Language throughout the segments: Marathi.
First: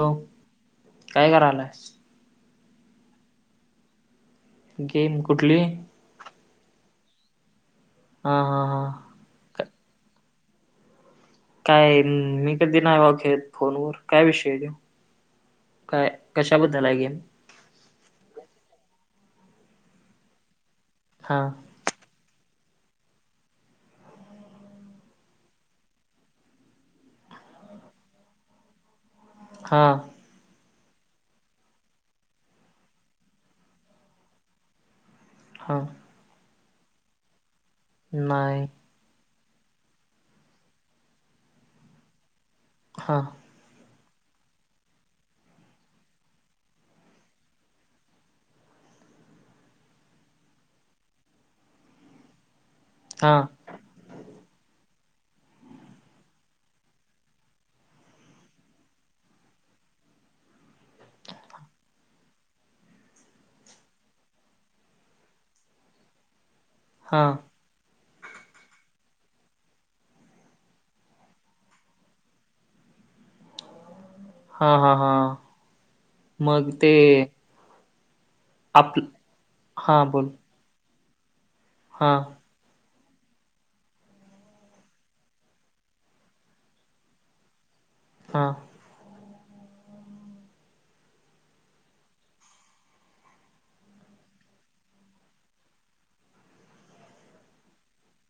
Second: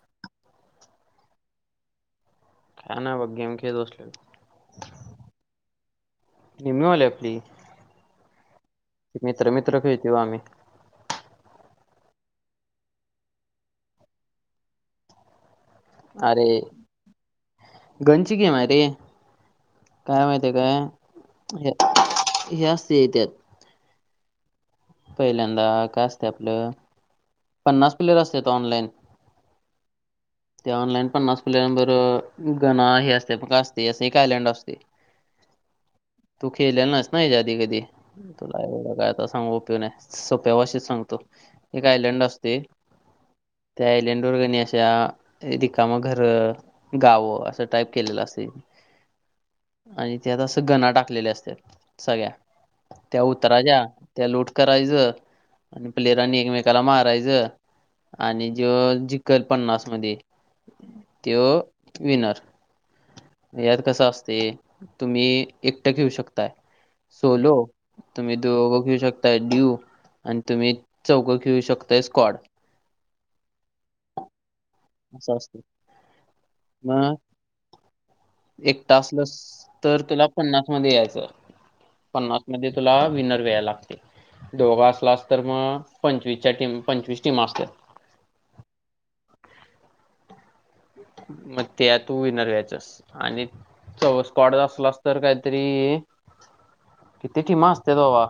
हॅलो, काय करायालायस? काय नाय बघ गेम खेळत बसलोय ब. गेम कुठली? नेहमी वाली आपली. हा हा हा. मित्र मित्र खेळतोय ब आम्ही. काय मी कधी नाही ब खेळत फोन वर, काय विषय तो? काय, कशाबद्दल आहे गेम. गन ची गेम आहे मरे, काय माहितीय काय? हा. हे हे असतय त्यात पहिल्यांदा काय असतय आपलं पन्नास प्लेअर असत्यात ऑलाइन. हां. त्या ऑनलाईन पन्नास प्लेयरांबरोबर, गणा हे असतय काय असतय अस एक आयलड असतय. [inaudible] हां. तु खेळलेला नाईस ना याच्या आधी कधी, तुला नाही एवढं काय आता सांगुण उपयोग नाही. सोप्या भाषेत सांगतो, एक आयलड असतय. हा त्या आयलड वरगणी अशा रिकामा घर. गावं असं टाईप केलेलं असेल. आणि त्यात असं गणा टाकलेले असतात सगळ्या. त्या हा उतरायच्या्या त्या लूट करायचं आणि प्लेअरांनी एकमेकाला मार यच आणि जे जिकल पन्नास मध्ये त विनर. यात कस असते तुम्ही एकटं घेऊ शकताय. हा सोलो तुम्ही दघ खेळू शकता ड्यू आणि तुम्ही चौक खेळू शकता. तेसकॉड. हा हा हा असं असत मग ते म एक त आपल असल तर हा तुला बोल पन्नास मध्ये यायचं हा पन्नास. म्हणजे तुला विनर व्यायला लागतय दोघ असलास तर मग पंचवीसच्या टीमन. पंचवीस टीमा असत्यात. हा. म ते तू विनर व्यायचस आणि. तवर स्कॉटच असलास तर काहीतरी किती टीमा असत्यात बाबा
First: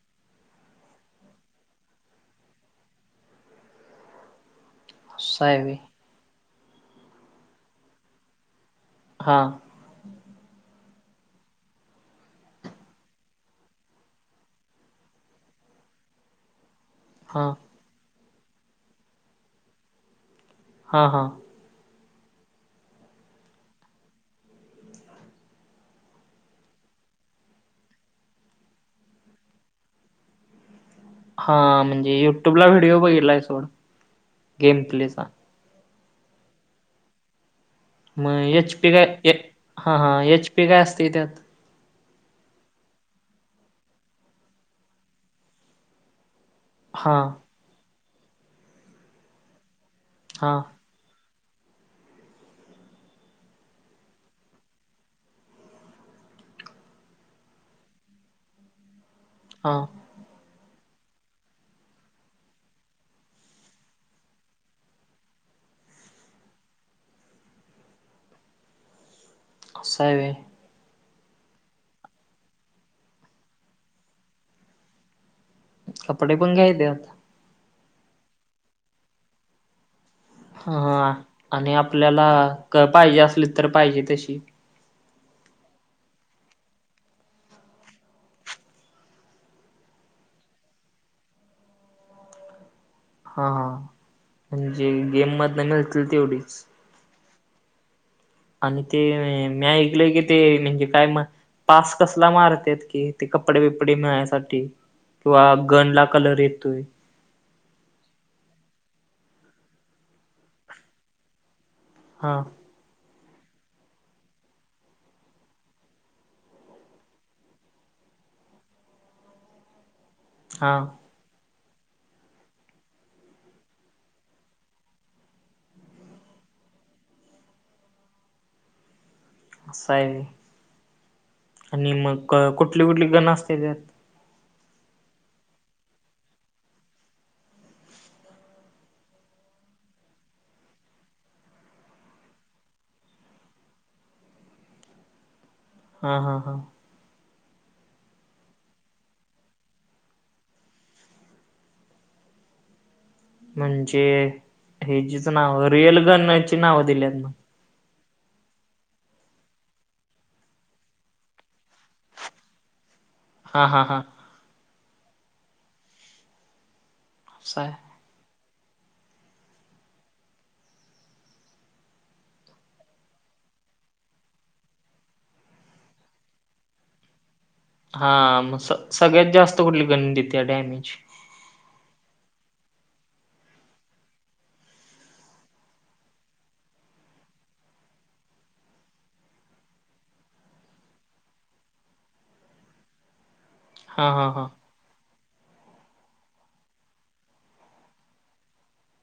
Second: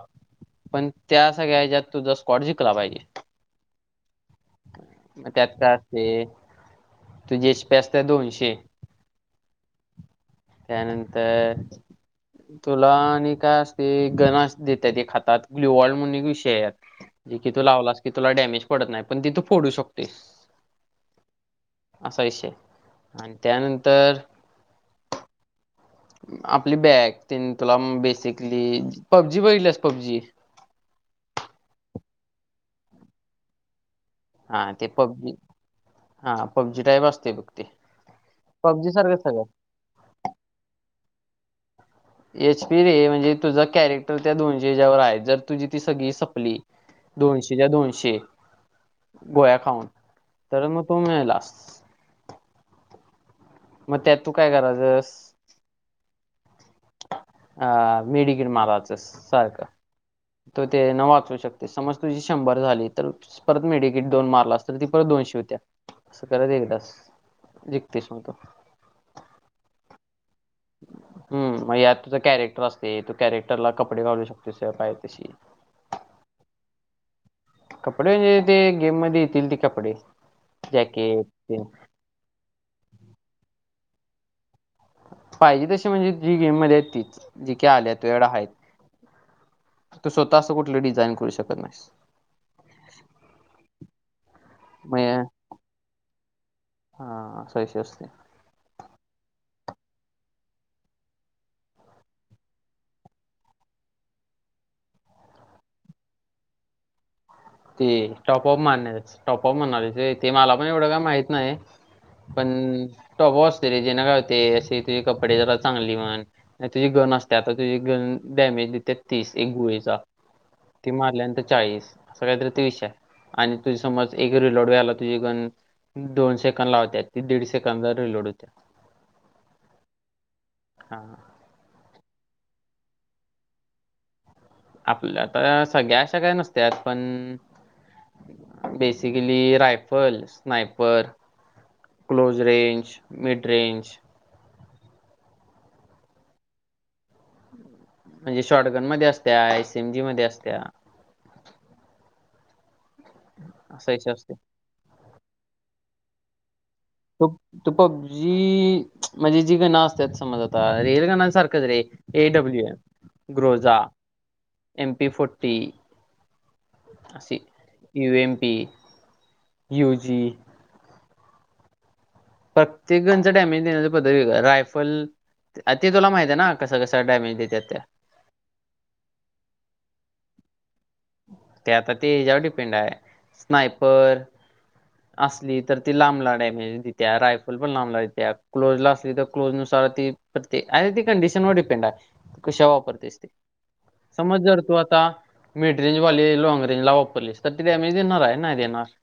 पण त्या सगळ्या ह्याच्यात तुझा स्कॉट जिंकला पाहिजे. म असं त्यात आहे व्हय काय असतय तुझी शिपी असत्या दोनशे. हा. त्यानंतर. तुला आणि काय असतय गण अस देत्यात एक हातात ग्लुवाड म्हणून एक विषय हाय. जे हा की तू लावलास की तुला डॅमेज पडत नाही पण ते तू फोडू शकतोयस हा हा. असा विषय हाय आणि त्यानंतर. आपली बॅग तनी तुला बेसिकली पबजी वळलीस पबजी. हा म्हणजे युट्युब ला व्हिडिओ बघितला आहे सोड. हा गेम ते प्लेचा पबजी हा पबजी टाईप असते बघ ते. मग एच पी पबजी सारखं काय सगळं हा हा एच पी काय असते त्यात. एच पी रे म्हणजे तुझा कॅरेक्टर त्या दोनशेच्या वर हाय जर तुझी ती सगळी सपली हा दोनशेच्या दोनशे गोळ्या खाऊन हा तर मग. तू मेलास. मग त्यात तू काय करायचंस? अ मिडीकिट मारायचस सारख हा. तू त्या हेन वाचवू शकतेस समज तुझी शंभर झाली. तर परत मेडिकिट दोन मारलास तर ती परत दोनशे होत्यात असं करत एकदाच. जिकतयस मग तू आस हाय व्हय. हम मग यात तुझं कॅरेक्टर असतय तू कॅरेक्टरला कपडे घालू शकतोस तुला पाहिजे तशी. कपडे पण घ्यायच त्याच्यात. कपडे म्हणजे ते गेम मध्ये येतील ती कपडे. हा जॅकेट ते आणि आपल्याला पाहिजे असलीत तर पाहिजे तशी. पाहिजे तशी म्हणजे जी गेममध्ये आहेत तीच जी की आल्यात तुझ्याकडं हायत. तू स्वतः असं कुठल डिझाईन करू शकत नाहीस. हा हा म्हणजे मग हे- गेममधन मिळतील तेवढीच. हा असा विषय असतोय. आणि ते मी ऐकलंय की ते म्हणजे काय म पास कसला मारत्यात कि ते कपडे बिपडे मिळायसाठी. किंवा गन ला कलर येतोय. ते टॉपऑफ मारण्याचं टॉपऑफ म्हणालयास व्हय ते मला पण एवढं काय माहित नाही. हा पण टॉपऑफ असतय रे तेन काय होतय. अशी तुझी कपडे जरा चांगली म्हण. नाय तुझी गण असत्या आता तुझी गन डॅमेज देत्या तीस एक गोळीचा. हा ती मारल्यानंतर चाळीस आस काय तरी तो विषय हाय. आणि तुझ समज एक रिलोड व्हायला तुझी गण. दोन सेकंड लावत्या ती दीड सेकंदड रिलोड होत्या आस हाय व्हय. हा आणि मग कुठली कुठली गण असत्या तेजात आपल्या तर सगळ्या अशा काही नात्यात पण basically rifle sniper close range mid range हा हा हा म्हणजे शॉर्टगन मध्ये असत्या आयसीएम जी मध्ये असत्या. असं म्हणजे याच्या असते ह जीच नाव रिअल गनची नाव दिलीत तू मग तू पबजी म्हणजे जी गण असतात समज आता रिअल गाण्यासारखंच रे एडब्ल्यू ए हा ग्रोजा हा हा एम पी फोर्टी अस असं आहे. यू एम पी यू जी प्रत्येक गणच डॅमेज देण्याच पद्धती व रायफल ते तुला माहती आहे ना कसं कसं डॅमेज देतात त्या हा मग स सगळ्यात जास्त कुठली गण देते डॅमेज ते आता ते हच्यावर डिपेंड आहे स्नायपर असली तर ती लांबला डॅमेज देत्या रायफल पण लांबला देत्या क्लोज ला असली तर क्लोजनुसार ती प्र अरे ती कंडिशन वर डिपेंड आहे कशा वापरतेसते हा हा समज हा जर तू आता मिड रेंजवाली लाँग रेंजला वापरलीस तर ती डॅमेज देणार हाय नाय देणार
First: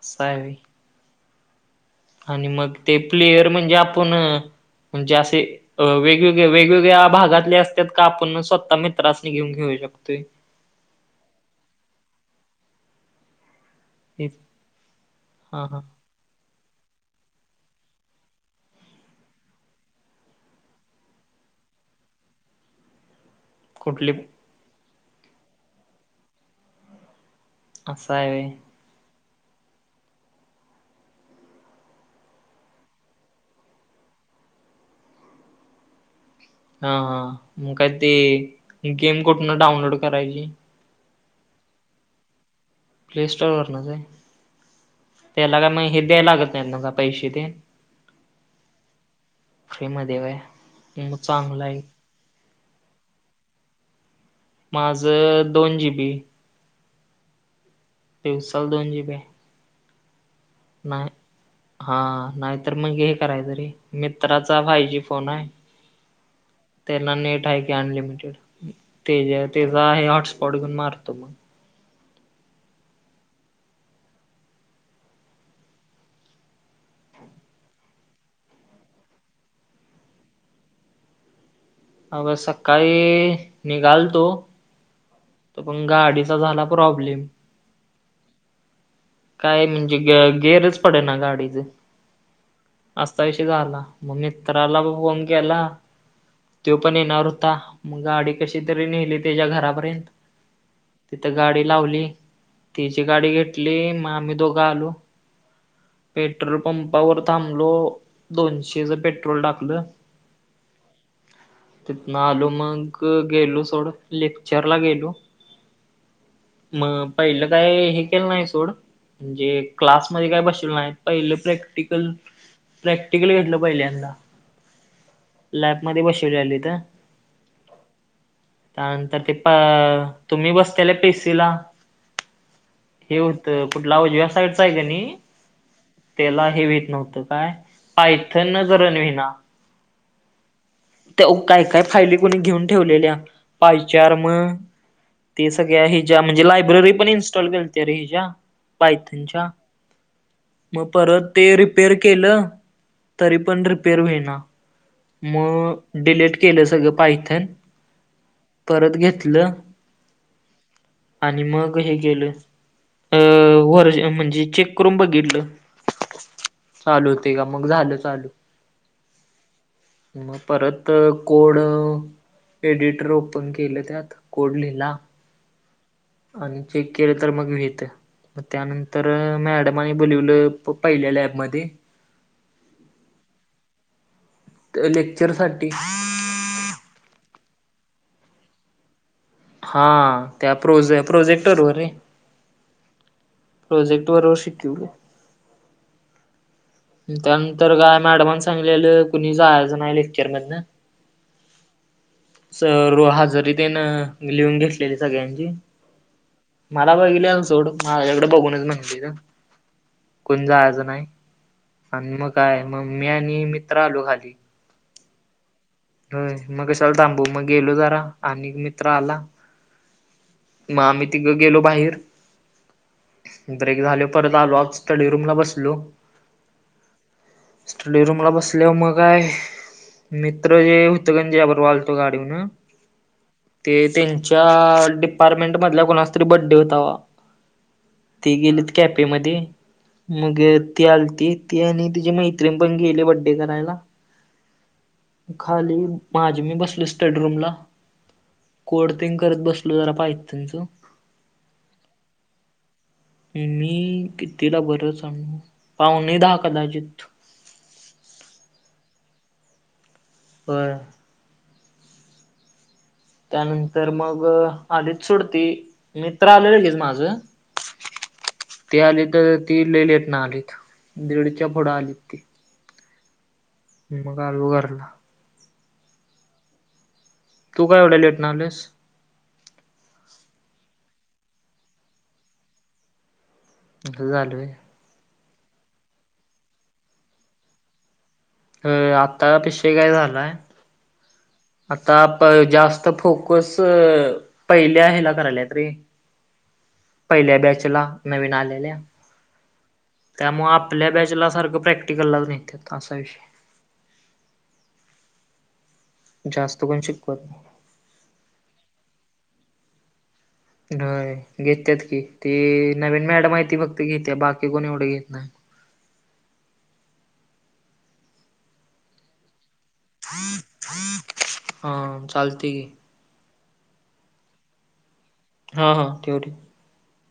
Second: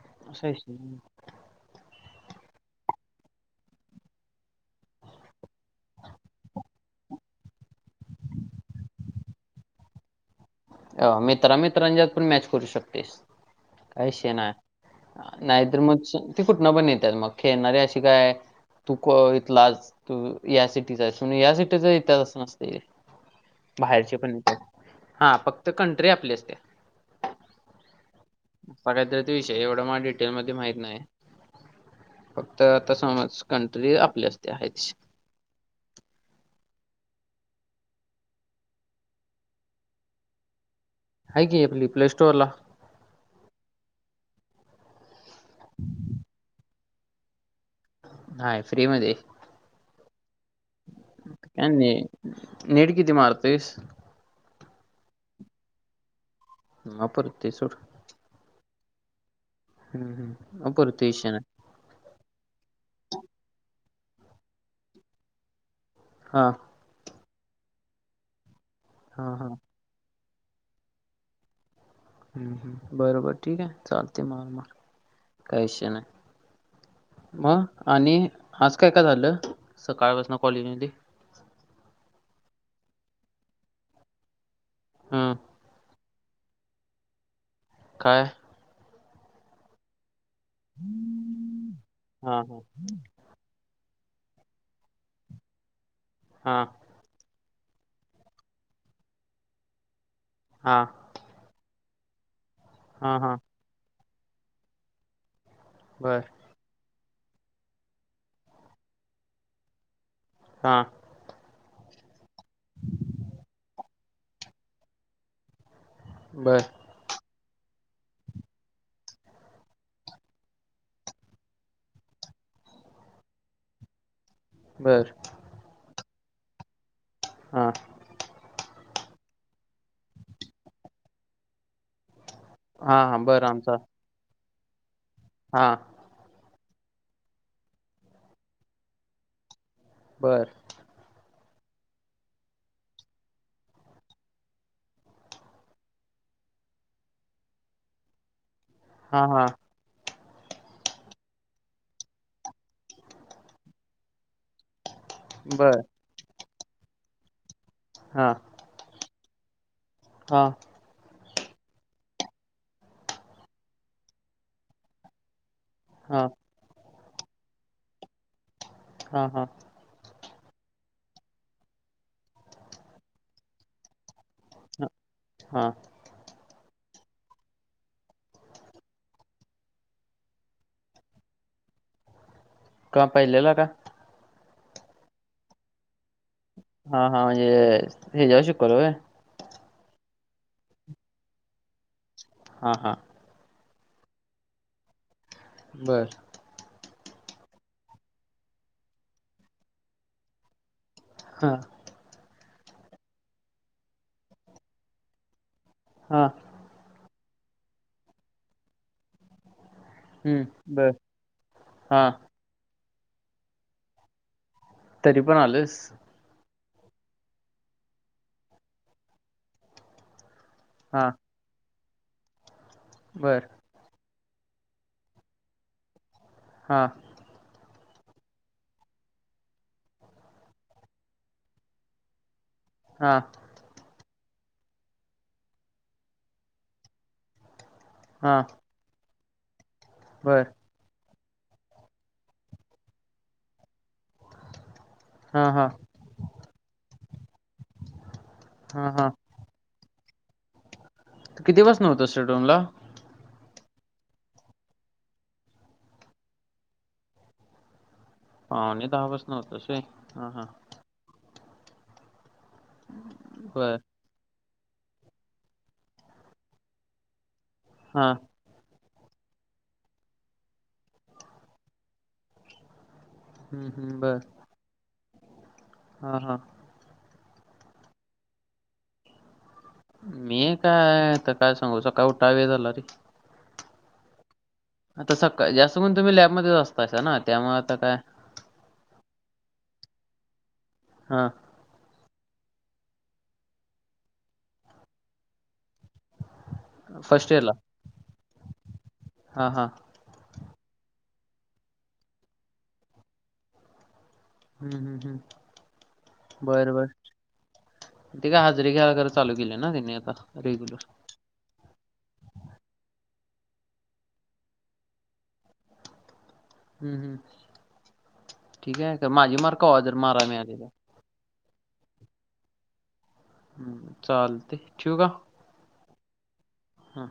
असं आहे आसा व्हय विषय हाय आणि मग ते प्लेयर म्हणजे आपण म्हजेे आसे अ वेगवेगळ्या वेगवेगळ्या भागातले असत्यात. का आपण स्वतः मित्रासनि घेऊन खेळू शकतोय. अ मित्रांमित्रांच्यात पण मॅच करू शकतोयस. अश हे ना हा नाहीतर हा मग ते कुठ नां पण येतात मग खेळणारी अशी काय तू इथला तू या सिटीचा आहे या सिटीचा इतिहासच नसते कुठली बाहेरचे पण येत हा फक्त कंट्री आपलीचते असं आहे गयद्र त विषय एवढा मला डिटेल मध्ये माहत नाही फक्त आता समज कंट्री आपल्या असते आहेच हा हा मग काय ते गेम कुठून डाउनलोड करायची आहे की आपली प्ले स्टोर ला प्ले स्टोर वर न का त्याला का मग हे द्याय लागत नाहीत ना का पैसे ते हा फ्री म फ्रीम देवय काय नीट किती मारतेस माझं दोन जी बी म परत ते सुड देवसाल दोन जीबे हम्म हम्पर त विशष ना हा नाहीतर मग हे कराय तरी मित्राचा फायजी फोन आहे हा त्याला नेट आहे की अनलिमिटेड ते हा ज हा त्याचा आहे हॉटस्पॉट घेऊन मारतो मग हम् हम् बरोबर ठीक आहे चालते मार मार काहीश नाही मग आणि आज काय काय झालं सकाळपासन कॉलेजमध्ये अग सकाळी निघालतो हम त पण गाडीचा झाला प्रॉब्लेम काय काय म्हणजे ग गेअरच पडे ना गाडीचे हा हा असता विशी झाला मग मित्राला फोन केला हा तो पण येणार होता मग गाडी कशी तरी नेली त्याच्या घरापर्यंत हा तिथे गाडी लावली तिची हा गाडी हा घेतली मग आम्ही दोघं आलो बर पेट्रोल पंपावर थांबलो दोनशेच पेट्रोल टाकलं हा तिथन आलो मग गेलो सोडं लेक्चर ला गेलो बर म पहिलं काय हे के नाही सोडणे क्लासमध्ये का ब पहिलं प्रॅक्टिकल प्रॅक्टिकल घेतलं पहिल्यांदा बर लॅबमध्ये बसव आली तर हम त्यानंतर ते प तुम्ही बसताल पेसीला हां, हे हां. बरं होतं कुठलावज व्या साईडचं आहे का नाही हा त्याला हेवीेत नव्हतं काय पायथन न करण विना बरं त्या काय काय फायली कोुणी घेऊन ठेवलेल्या पायचार मग ते सगळ्या हिच्या म्हणजे लायब्ररी पण इन्स्टॉल केलते अ रे हिच्या हां, हां. पायथनच्या मग परत ते रिपेर केलं तरी पण रिपेर होईना मग बरं. डिलीट केलं सगळं पाहिथेन हा परत घेतलं हां आणि मग हे केलं अ वर्ज म्हणजे चेक करून बघितलं हां, चालू होते का मग झालं चालू हा हा मग परत कोड एडिटर ओपन केलं त्यात कोड हां, लिहिला हां. आणि चेक केले तर मग भेत मग त्यानंतर मॅडमाने बोलवलं पहिल्या लॅबमध्ये का पहिलेला का लेक्चर साठी हा हा म्हणजे हे जाऊ शिकल हा त्या प्रोजे प्रोजेक्टर वर रे हा हा प्रोजेक्ट बरोबर शिकवे बर त्यानंतर काय मॅडमन सांगलेलं कुणी जायज नाही आहे लेक्चर मधन हा सर्व हजरी तेन लिहून घेतलेली सगळ्यांची. हा! मला बघितलेल सोड माझ्याकडें बघूनच म्हनलीया. कुणी हं. जायचं बरं. नाही हां. आण मग काय मम्मी आणि मी तर आलो खाली. तरी पण आलंस? हो मग कशाला थांबू मग गेलो जरा आणि मित्र आला म आम्ही हां. तिघं गेलो बाहेर बरं! ब्रेक झाल परत आलो आज स्टडी रूमला बसलेलो. हां! स्टडी रूमला बसल्यावर मग काय मी होतं गंजे त्याबरोबर आलतो गाडीवन. हां! ते त्यांच्या डिपार्टमेंटमधल्या कोणाचा तरी बड्डे होता. ती हां. गेलेत कॅपे मध्ये मग बरं. ती आलती ती आणि तिची मैत्रिण पण गेली बड्डे करायला. हां, हां, खाली माझी मी बसलो स्टडीरूमला हां, हां. कोडतीग करत बस लेलो जरा पायथनच. किती पसणं होता स्टडी रूमला? मी कितीला बरं सांगू पाहुणे दहा कदाचित! पाहुणे दहा पासन होतस होय? हां, हां. होय! बरं. त्यानंतर मग आलीत सोड ती मित्र आलं लगेच माझं. हा! ती आलीत ती लई लेटणं आलीत दिडच्या फूडं आलीत ती. हं, हं. मग आलो घरला. हा हा. तू का एवढ्या लेटण आलस? मी काय आता काय सांगू सकाळ उठाय वेळ झालं रे! असं झाल होय! आता सकाळ, जास्त म्हणून तुम्ही लॅबमध्ये असता असा ना त्यामुळे आता काय आत्ता विषय काय झालाय हा! आता जास्त फोकस पहिल्या ह्याला करायल्यात रे. फर्स्ट पहिल्या बॅचला नवीन आलेल्या हा हा! त्यामुळं आपल्या बॅचला सारखं प्रॅक्टिकललाच नेत्यात असा विषय हम्म हम्म हम्म जास्त बरं कोण बर! शिकवत नाही. ते काय हजरी घ्यायला चालू केलीया ना त्यांनी आता? रेग्युलर होय घेत्यात की ती नवीन मॅडम आहे ती फक्त घेतिया बाकी कोण एवढं घेत नाही. हम्म ठीक आहे माझी मार्क कवा जर मारा मिळाली तर हा चालते की. हम्म चालते ठिउ का? हा हा ठेव ठेव! हा!